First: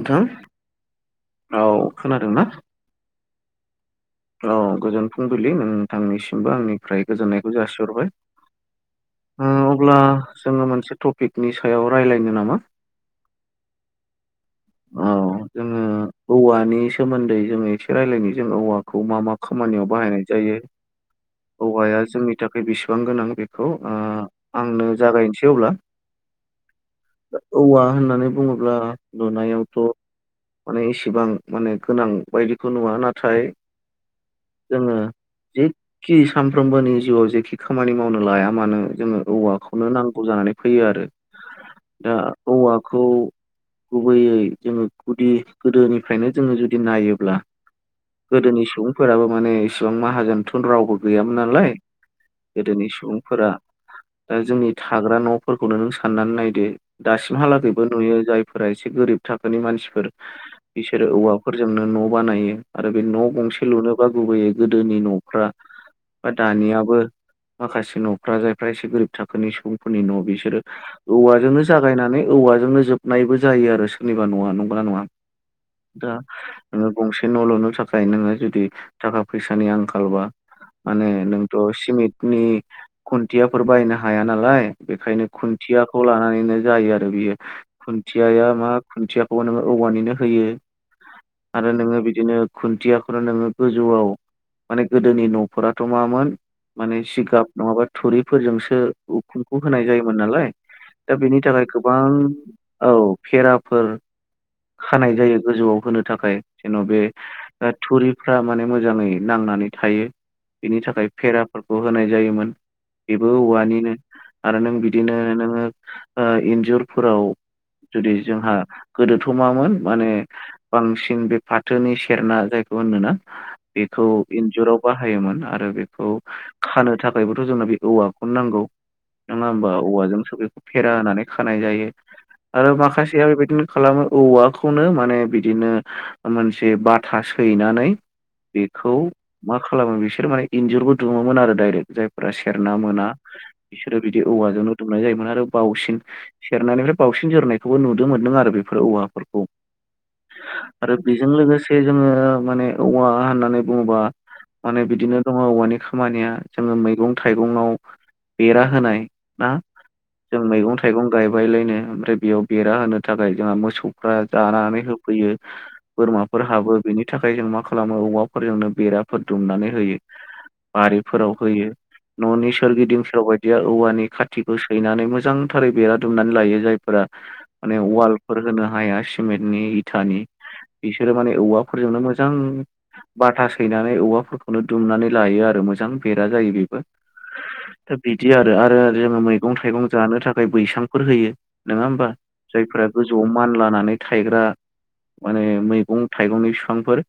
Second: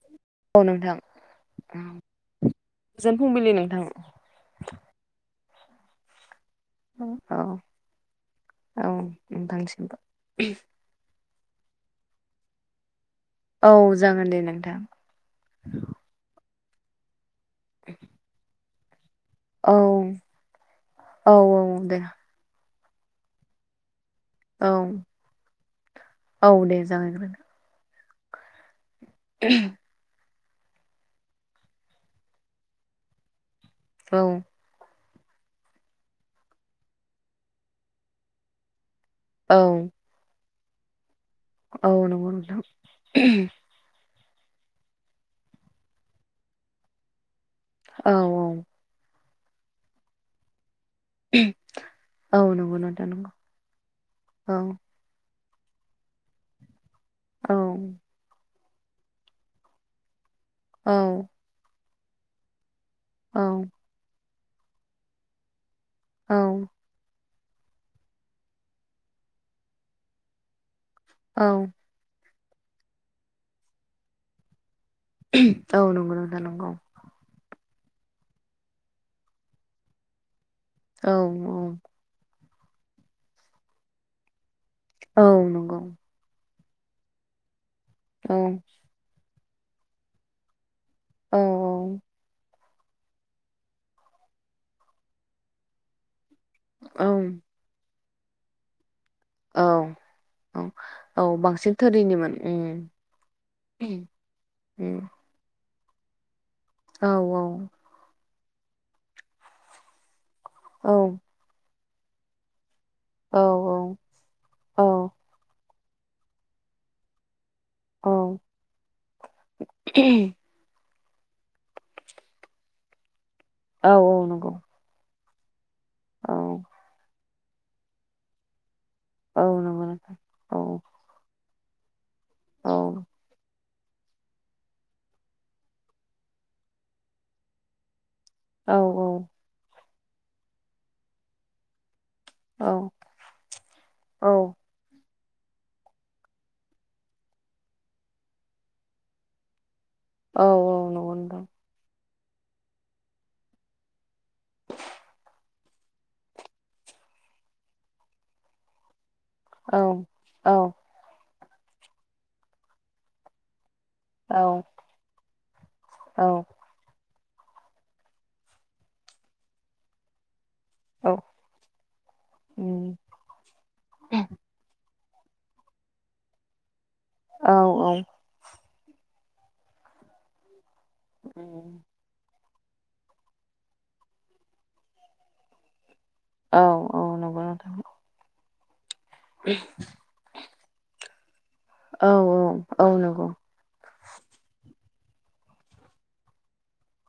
नोंथां औ नोंथां औ खोनादोंना गोजोन फुंबिलि नोंथां औ गोजोन फुंबिलि नोंथांनिसिम आंनिफ्राय औ गोजोननायखौ जासिहरबाय औ नोंथांसिमबो अब्ला जोङो मोनसे ट पिकनि सायाव रायज्लायनो नामा औ जागोन दे नोंथां नि सोमोनदै जोङो एसे रायज्लायनो जों औवा खौ मा मा औ खामानियाव बाहायनाय जायो औ औ औवाया दे जोंनि था खाय बेसेबां गोनां बेखौ ओ औ आंनो जागायनोसै अब्ला औ दे जागायग्रोदो औवा होनना नै बुङोब्ला नुनायावथ' माने इसिबां माने गोनां बायदिखौ नुवा नाथाय औ जोङो जेखि सानफ्रोमबोनि जिउआव जेखि खामानि मावनो लाया मानो जोङो औवाखौनो औ नांगौ जानानै फैयो आरो औ दा नंगौ नोंथां औवाखौ गुबैयै जोङो गुदि गोदोनिफ्रायनो जोङो जुदि नायोब्ला औ गोदोनि सुबुंफोराबो माने इसिबां माहाजोनथ' रावबो गैयामोन नालाय औ नंगौ गोदोनि नोंथां नंगौ सुबुंफोरा दा औ जोंनि थाग्रा न' फोरखौनो नों साननानै नायदो औ दासिमहालागैबो नुयो जायफोरा एसे गोरिब थाखोनि मानसिफोर औ बिसोरो औवाफोरजोंनो न' बानायो आरो बे न' औ गंसे लुनोबा गुबैयै गोदोनि न'फ्रा बा औ दानियाबो माखासे न'फ्रा जायफ्रा एसे गोरिब थाखोनि सुबुंफोरनि न' बिसोरो औ औवाजोंनो जागायनानै औवाजोंनो जोबनायबो जायो आरो सोरनिबा नवा नंगौ ना नङा औ दा नंगौ नोंथां नंगौ नोङो गंसे बे न' लुनो थाखाय नोङो जुदि थाखा फैसानि आंखाल बा माने औ नोंथ' सिमेन्टनि खुन्थियाफोर बायनो हाया नालाय औ बेखायनो नंगौ खुन्थियाखौ लानानैनो जायो आरो बियो औ खुन्थियाया मा खुन्थिया खौ नोङो औवानिनो होयो औ आरो नोङो बिदिनो खुन्थियाफ्रा नोङो गोजौआव माने गोदोनि न'फोराथ' मामोन माने औ जिगाब नङाबा थुरिफोरजोंसो उखुमखौ औ होनाय जायोमोन नालाय औ दा औ बेनि थाखाय बांसिन गोबां थोरिनिमोन उम औ फेराफोर उम खानाय जायो गोजौआव होनो थाखाय जेन' बे औ औ थुरिफ्रा माने मोजाङै नांनानै थायो बेनि औ थाखाय फेराफोरखौ होनाय जायोमोन बेबो औ औवानिनो आरो नों औ बिदिनो नोङो ओ इन्जुरफोराव जुदि औ जोंहा गोदोथ' मामोन माने बांसिन बे फाथोनि सेरना जायखौ होनोना औ बेखौ औ नंगौ इन्जुराव बाहायोमोन आरो बे खौ औ खानो थाखायबोथ' जोंनो बे औवाखौनो नांगौ औ नोङा होमबा नंगौ नोंथां औवाजोंसो औ बेखौ फेरा होनानै खानाय जायो औ आरो माखासेया बेबायदिनो खालामो औवाखौनो माने बिदिनो मोनसे बाथा सैनानै औ बेखौ मा खालामो बिसोर माने इन्जुरबो दुुमोमोन आरो दाइरेक्ट जाय फोरा औ सेरना मोना बिसोरो बिदि औवाजोंनो दुमनाय जायोमोन आरो बावसिन सेरनानिफ्राय बावसिन जोरनायखौबो नुदो मोनदों आरो बेफोर औवाफोरखौ। औ आरो नंगौ बेजों नोंथां लोगोसे जोङो माने औवा होननानै बुङोबा। माने बिदिनो दङ औवानि खामानिया जोङो मैगं थाइगङाव बेरा होनाय। ना औ जों औ मैगं थाइगं गायबाय लायनो ओमफ्राय बेयाव बेरा होनो थाखाय जोंहा मोसौ फोरा जानानै होफैयो औ बोरमाफोर हाबो बेनि थाखाय जों मा खालामो औवाफोरजोंनो बेराफोर दुमनानै होयो। औ बारिफोराव होयो न'नि उम सोरगिदिं सोरबा बायदिया औवानि खाथिखौ सैनानै मो जांथारै बेरा दुमनानै लायो जायफोरा औ माने औ वालफोर होनो हाया सिमेन्टनि इथानि बिसोरो माने उम औवाफोरजोंनो मोजां बाथा सैनानै औवाफोरखौनो दुमनानै लायो आरो मोजां बेरा जायो औ बेबो औ नंगौ नोंथां दा बिदि आरो ओरो जोङो मैगं थाइगं जानो थाखाय बैसांफोर होयो नोङा होमबा औ औ औ जायफोरा गोजौआव नंगौ मान लानानै थायग्रा माने मैगं थाइगंनि फिफांफोर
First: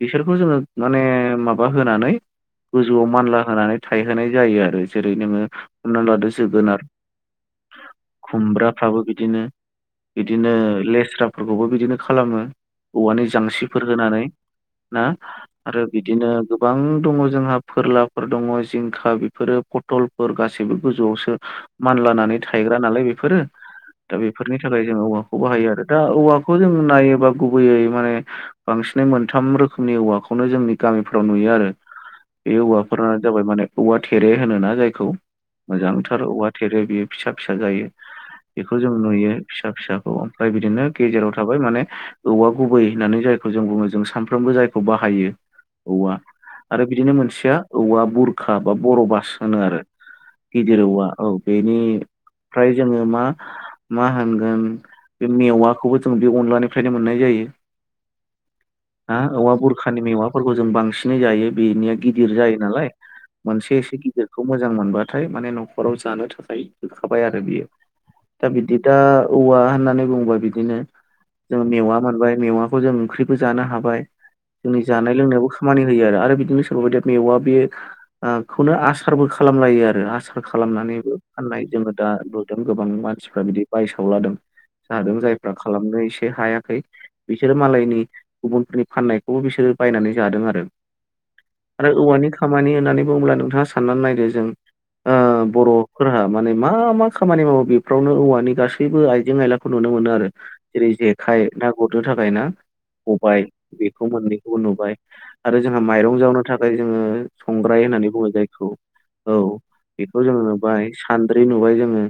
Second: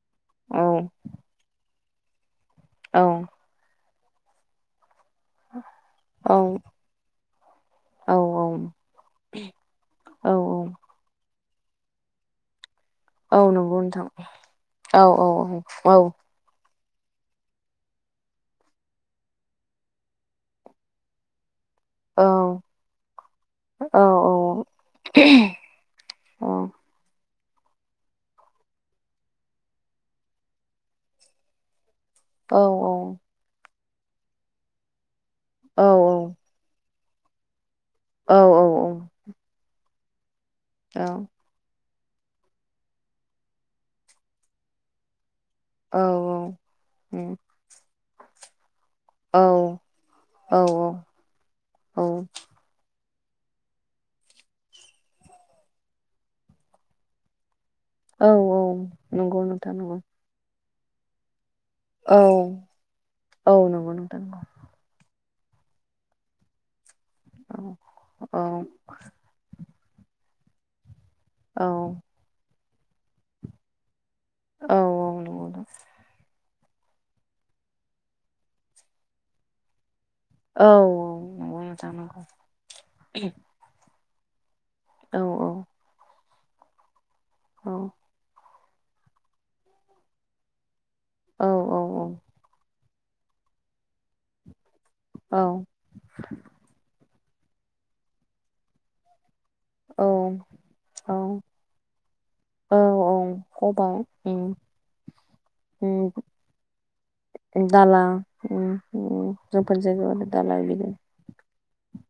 बिसोरखौ औ जोङो माने माबा होनानै औ गोजौआव मानला होनानै थायहोनाय जायो आरो जेरै नोङो हमना लादो औ जोगोनार औ खुमब्रा। फ्राबो बिदिनो औ बिदिनो लेस्राफोरखौबो बिदिनो खालामो। औवानि औ नंगौ जांसिफोर नोंथां होनानै औ ना औ आरो औ बिदिनो गोबां दङ जोंहा फोरलाफोर दङ जिंखा बेफोरो पथलफोर गासैबो गोजौआवसो मानलानानै थायग्रा नालाय बेफोरो। औ दा बेफोरनि थाखाय जों औवाखौ औ बाहायो आरो दा औवाखौ जों नायो बा गुबैयै माने बांसिनै मोनथाम रोखोमनि औवाखौनो जोंनि गामिफ्राव नुयो आरो बे औवाफोरा जाबाय माने औवा थेरे होनो ना जायखौ। मोजांथार औवा थेरे बियो फिसा फिसा जायो। औ बेखौ औ जों नुयो फिसा फिसाखौ ओमफ्राय बिदिनो औ गेजेराव थाबाय माने। औवा गुबै होननानै जायखौ जों बुङो जों सानफ्रोमबो जायखौ बाहायो। औ औवा आरो बिदिनो औ मोनसेया औवा बुरखा। बा बर' बास औ होनो आरो औ गिदिर औवा औ औ बेनिफ्राय जोङो मा। मा होनगोन बे मेवाखौबो जों बे अनलानिफ्रायनो मोननाय जायो। औ औ हा नंगौ औवा नोंथां नंगौ बुरखानि मेवाफोरखौ जों बां सिनै जायो बेनिया औ गिदिर जायो नालाय औ मोनसे नंगौ एसे नोंथां गिदिरखौ नंगौ मोजां मोनबा थाय माने न'खराव जानो थाखाय होखाबाय आरो औ बेयो औ दा बिदि दा औवा। होननानै बुंङोबा बिदिनो जों औ मेवा मोनबाय मेवाखौ जों ओंख्रिबो जानो हाबाय। औ जोंनि जानाय नंगौ लोंनायावबो नोंथां खामानि होयो आरो बिदिनो बेफोरबायदि मेवा बे ओ खौनो आसारबो खालामलायो आरो आस सार औ औ खालामनानैबो फाननाय नंगौ जोङो नोंथां दा नंगौ नुदों गोबां मान बायसावलादों जादों औ जायफ्रा खालामनो एसे हायाखै बिसोरो औ मालायनि गुबुनफोरनि फाननायखौबो बिसोरो बायनानै जादों आरो औ औ आरो औवानि खामानि होननानै ब्ला नोंथाङा साननानै नायदो जों ओ औ बर'फोरहा माने मा मा खामानि मावो बे फ्रावनो औवानि गासैबो आइजें आयलाखौ नुनो मोनो आरो जेरै औ जेखाइ ना गुरनो थाखाय ना औ औ खबाय खबाय बेखौ उम मोननैखौबो नुबाय आरो जोंहा माइरं उम जावनो थाखाय जोङो संगा बाय दाला होननानै बुङो जायखौ उम उम औ जोंफोर जायगायाव बेखौ आरो जों दालाय बिदि नुबाय सानद्रि नु खौहाय जोङो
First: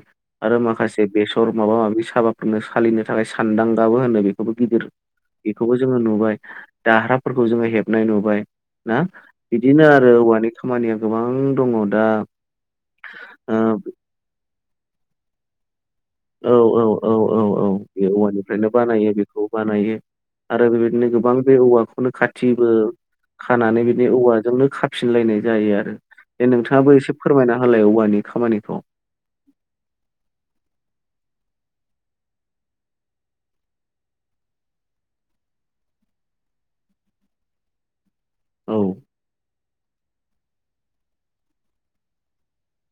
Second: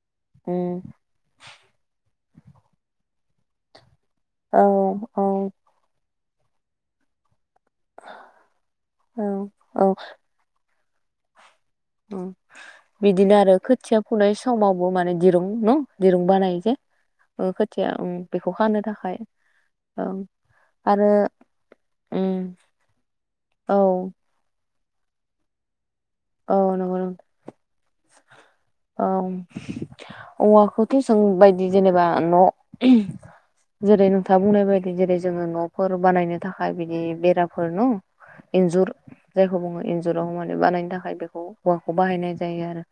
औ आरो माखासे बेसर माबा माबि साबाफोरनो सालिनो थाखाय सानदांगा [unintelligible] औ गिदिर औ बेखौबो जोंङो नुबाय दा हाराफोर खौ जोङो हेबनाय नुबाय ना बिदिनो आरो औवानि खामानिया गोबां। दङ दा ओ बिदिनो आरो ओ खोथिया फुनाय समावबो माने दिरुं न' दिरुं औ बानायो जे औ औ औ ओ औ खोथिया बे ओम बेखौ औवानिफ्रायनो खानो बानायो थाखाय। बेखौ बानायो आरो बेबायदिनो गोबां बे औवाखौनो उम खाथिबो औ खानानै बिदिनि औवाजोंनो खा फिनलायनाय जायो आरो। दे औ नोंथाङाबो नंगौ नों एसे फोरमायना होलाय औवानि खामानिखौ। किसां बायदि जेनेबा न' जेरै नोंथाङा बुंनाय बायदि जेरै जोङो न'फोर बानायनो थाखाय बिदि बेराफोर न'। औ इन्जुर जायखौ बुङो इन्जुराव माने बानायनो थाख माय बेखौ औवाखौ बाहायनाय जायो आरो।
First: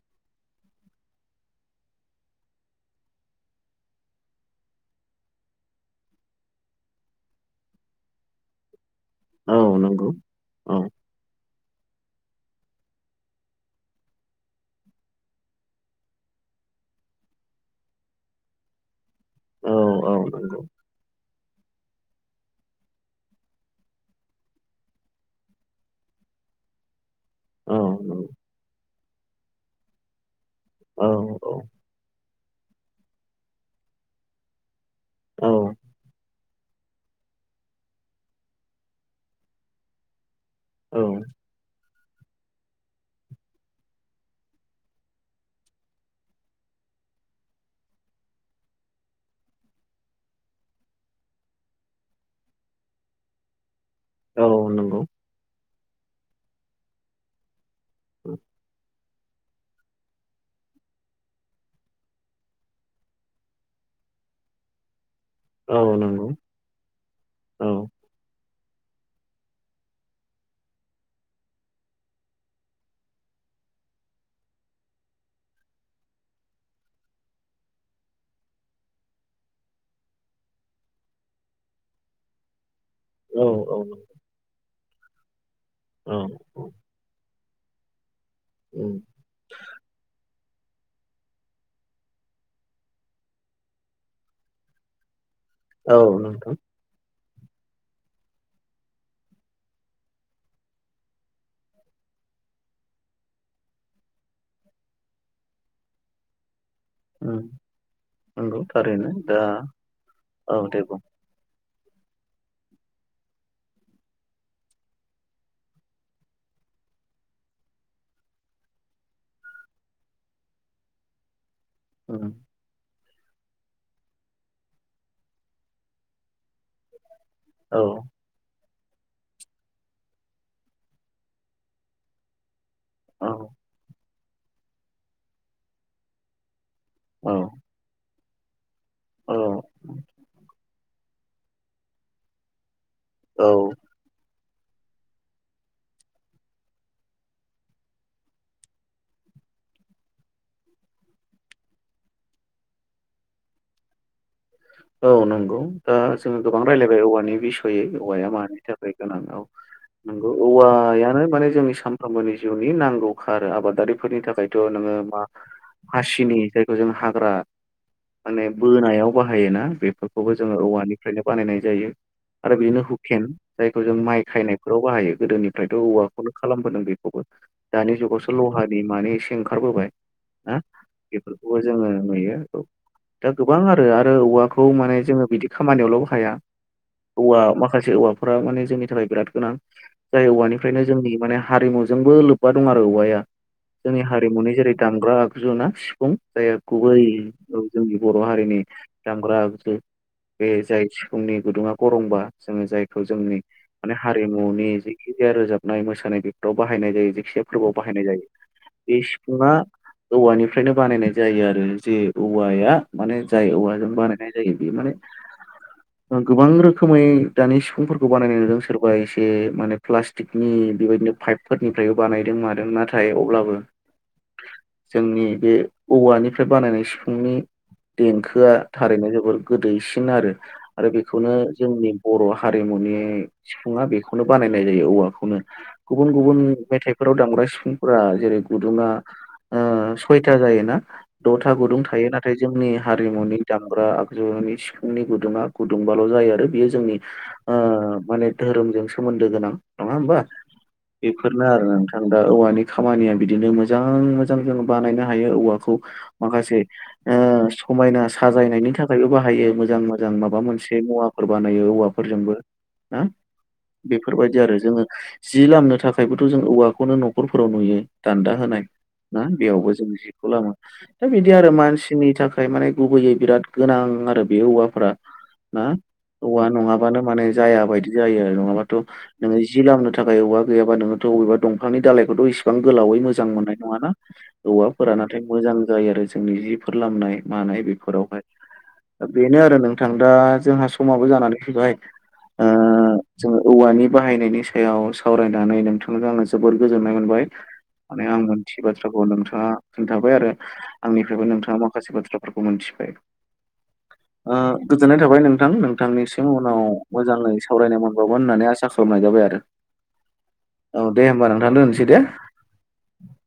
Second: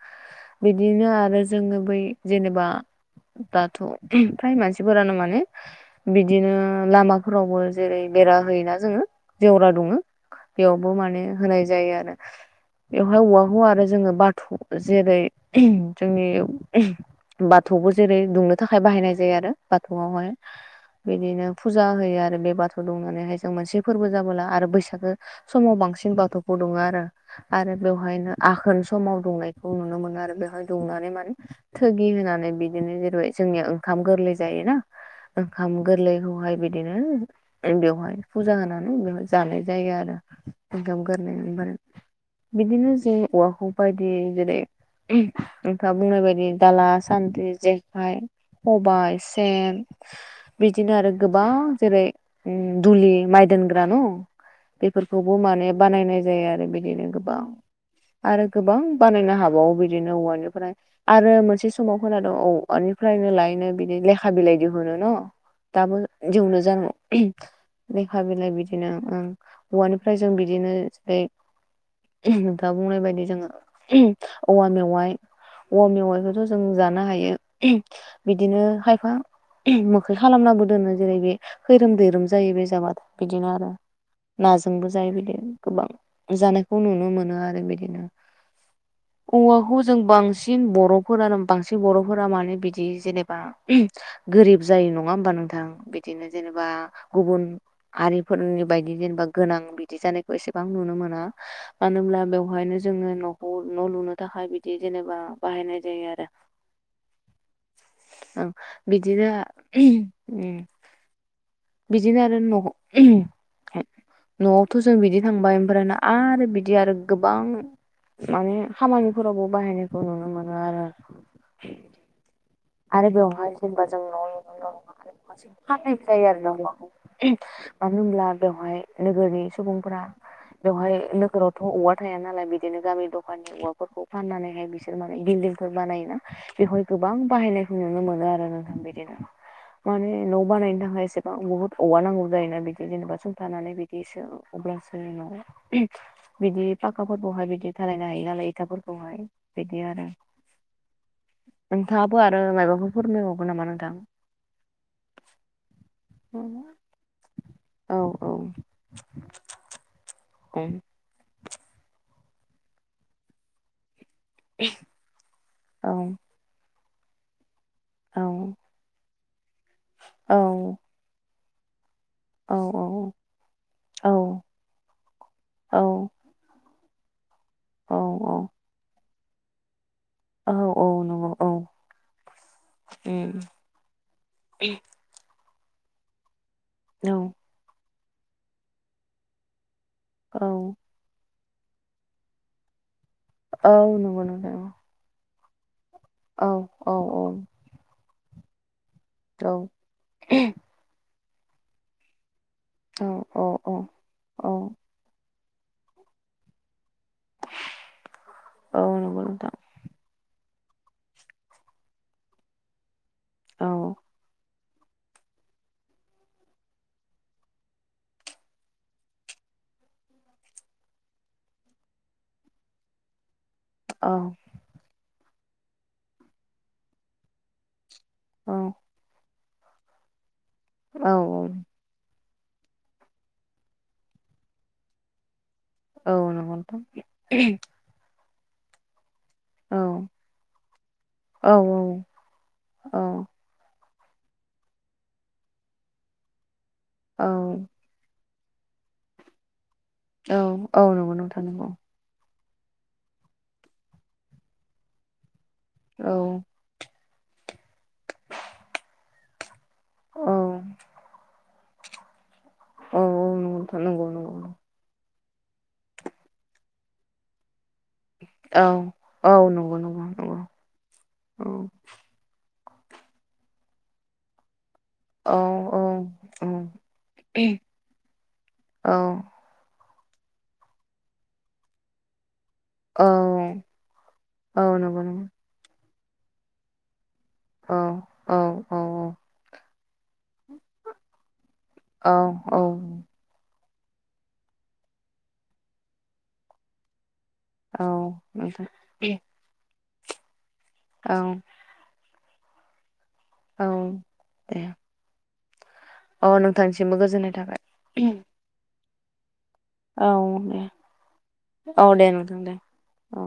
बिदिनो आरो जोङो बै जेनेबा दाथ' फ्राय मानसिफोरानो माने बिदिनो लामाफोरावबो जेरै बेरा होयोना जोङो औ जेवरा दङो नंगौ औ बेयावबो माने होनाय जायो आरो। बेवहाय औवाखौ आरो जोङो बाथौ जेरै जोंनि बाथौबो जेरै दुंनो थाखाय बाहायनाय जायो आरो औ औ बाथौआवहाय नंगौ बिदिनो फुजा होयो आरो बे बाथौ दुनानैहाय जों मोनसे फोरबो जाबोला आरो बैसागो समाव बांसिन बाथौखौ दं दङ आरो। आरो औ नंगौ बेवहायनो आघोन समाव दुंनायखौ नुनो मोनो आरो बेवहाय औ दुंनानै माने थोगि होनानै बिदिनो जेरै जोंनिया ओंखाम गोरलै जायोना? औ ओंखाम गोरलैखौहाय बिदिनो बेवहाय फुजा होनानै बेवहाय जानाय जायो आरो। ओंखाम गोरलैनो बार बिदिनो जों औवाखौ बायदि जेरै नोंथाङा बुंनाय बायदि दाला सान्द्रि जेखाइ। सबाइ सेन बिदिनो आरो गोबां जेरै ओम दुलि माइ दोनग्रा। ना न' औ नंगौ बेफोरखौबो माने बानायनाय जायो आरो बिदिनो गोबां। आरो गोबां बानायनो हाबावो बिदिनो औवानिफ्राय आरो मोनसे समाव खोनाद'औ औवानि। फरायनो लायनो बिदिनो लेखा बिलाइ दिहुनो न'? औ दाबो नंगौ जौनो जानौ औ लेखा बिलाइ बिद बिदिनो ओं हौवानिफ्राय जों बिदिनो जेरै नोंथाङा बुंनाय बायदि जोङो औवा मेवाइ। औवा मेवाइखौथ' जों जानो हायो बिदिनो खायफा मोखै खालामनाबो दोनो जेरै बे खैरोम दैैरोम जायो बे जाबा औ बिदिनो आरो औ नाजोंबो जायो बिदि गोबां औ जानायखौ नुनो मोनो आरो। बिदिनो औ औवाखौ जों बांसिन बांसिन बर'फोरानो बांसिन बर'फोरा मानो बिदि जेनेबा गोरिब जायो नङा होमबा नोंथां? जों औ बिदिनो नोंथां जेनेबा गुबुन हारिफोरनि बायदि जेनेबा गोनां बिदि जानायखौ एसेबां नुनो मोना। मानो होनब्ला बेवहायनो जोङो न'खौ न' लुनो थाखाय बिदि जेनेबा बाहायनाय जायो आरो। उम, औ नंगौ थारैनो बिदिनो दा औ [unintelligible] दे बुं बिदिनो आरो न' न'आवथ' जों बिदि थांबाय ओमफ्राय आरो बिदि आरो गोबां माने खामानिफोरावबो बाहायनायखौ नुनो मोनो आरो। औ आरो बेवहाय जेनेबा जों नवाव न न मोनसे फाननाय जायो आरो ना औवाखौ। औ मानो होनब्ला बेवहाय नोगोरनि सुबुंफोरा बेवहाय नोगोरावथ' औवा थाया नालाय बिदि बनो गामि औ दफानि औवाफोरखौ फाननानैहाय बिसोर माने बिल्डिंफोर बानायोना बेवहाय गोबां औ बाहायनायखौ नुनो मोनो आरो नोंथां बिदिनो औ माने न' बानायनो थाखाय [unintelligible] एसेबां बहुत औवा नांगौ जायोना बिदि जेनेबा औ सुंथानानै बिदि अब्लासो उनाव बिदि फाखाफोरखौहाय बिदि दालायनो हायो नालाय इथाफोरखौहाय बिदि आरो [inaudible] नोंथाङाबो आरो मायबाफोर फोरमायबावगोन नामा नोंथां? औ नंगौ दा जोङो गोबां रायलायबाय औवानि बिसयै औवाया औ-औ-औ मानि थाखाय गोनां औ नंगौ औवायानो माने जोंनि सानफ्रोमबोनि जिउनि नांगौखा आरो आबादारि फोरनि थाखायथ' नोङो मा हासिनि जायखौ जों हाग्रा माने बोनायाव बाहायोना बेफोरखौबो जोङो औवानिफ्रायनो बानायनाय जायो। आरो बिदिनो औ-औ-औ-औ-औ-औ-औ-औ-औ हुकेन जायखौ जों माइ खायनायफोराव बाहायो गोदोनिफ्रायथ' औवाखौनो खालामबोदों बे खौबो दानि जुगावसो लहानि मानि एसे ओंखारबोबाय नंगौ औ बेफोरखौबो जोङो नुयो औ दा गोबां आरो आ आरो औवाखौ माने जोङो बिदि खामानियावल' हाया औवा माखासे औवा फोरा माने जोंनि थाखाय बिराद गोनां जाय औवानिफ्रायनो जोंनि माने हारिमुजोंबो लोब्बा दं आरो औवाया औ-औ-औ जोंनि नंगौ हारिमुनि नोंथां जेरै दामग्रा आगजु ना सिफुं जाय औ गुबै जोंनि बर' हारिनि दामग्रा औ-औ-औ-औ-औ-औ-औ बे जाय सिफुंनि गुदुङा गरंबा जोङो जायखौ जोंनि माने हारिमुनि जेखि जाया रोजाबनाय मोसानाय बेफोराव बाहायनाय जायो। जायखिजाया फोरबोआव बाहायनाय जायो बे नंगौ सिफुङा नोंथां औवानि फ्रायनो बानायनाय जायो आरो जे औवाया माने जाय औवाजों बानायनाय जायो बियो माने गोबां रोखोमै दानि सिफुंफोरखौ बानायनाय नुदों सोरबा एसे माने प्लास्टिकनि बेबायदिनो पाइपफोरनिफ्रायबो बानायदों मादों नाथाय अब्लाबो औ। जोंनि बे औवानिफ्राय बानायनाय सिफुंनि देंखोआ नो जोबोर गोदैसिन आरो आरो बेखौनो जोंनि बर' हारिमुनि सिफुङा बेखौनो बानायनाय जायो औवाखौनो गुबुन गुबुन नंगौ नोंथां मेथायफोराव दामग्रा सिफुंफोरा जेरै गुदुङा सयथा जायोना दथा गुदुं थायो नाथाय जोंनि औ-औ-औ-औ-औ-औ हारिमुनि दामग्रा आगजुनि सिफुंनि गुदुङा गुदुंबाल' जायो आरो बियो जोंनि माने धोरोमजों सोमोन्दो गोनां नङा होमबा नंगौ नोंथां बेफोरनो आरो नंगौ नोंथां दा औवानि बे खामानिया बिदिनो मोजां मोजां जों बानायनो हायो औवाखौ माखासे समायना साजायनायनि थाखायबो बाहायो मोजां मोजां माबा मोनसे औ-औ-औ-औ मुवाफोर बा नायो औवाफोरजोंबो ना नंगौ नोंथां नंगौ नंगौ बेफोरबायदि आरो जोङो जि लामनो थाखायबोथ' जों औवाखौनो न'खरफोराव नुयो। दान्दा होनाय ना औ-औ बेयावबो नंगौ जों नंगौ जिखौ नंगौ खालामो दा बिदि औ आरो मानसिनि थाखाय माने गुबैयै बिराद गोनां आरो बे औवाफोरा औ ना औ औ औवा नङाबानो माने जाया बायदि जायो आरो नङाबाथ' औ नोङो जि लामनो थाखायबा गैयाबाथ अबेबा दंफां दालायखौथ' इसे बां गोलावै औ मोजां मोननाय नङाना औ औवाफोरा नंगौ नाथाय नंगौ मोजां जायो आरो जोंनि जिफोर लामनाय मानाय औ बेफोरावहाय औ औ दा बेनो आरो नों थां दा जोंहा समाबो जानानै फैबाय औ जोङो औवानि बाहायनायनि सायाव सावरायनानै नोंथांजों आङो जोबोर गोजोननाय मोनबाय औ माने आं मोनथि नोंथां बाथ्राखौ नोंथाङा खोन्थाबाय आरो औ आंनिफ्रायबो नोंथाङा माखासे बाथ्राफोरखौ मोनथिबाय औ ओ दे गोजोननाय थाबाय नोंथां नों थांनिसिम औ उनाव नोंथांनिसिमबो गोजोननाय मोजाङै थाबाय सावरायनाय मोनबावगोन होननानै आसा खालामनाय जाबाय आरो औ दे होनोमबा नोंथां दोनसै औ दे नोंथां दे औ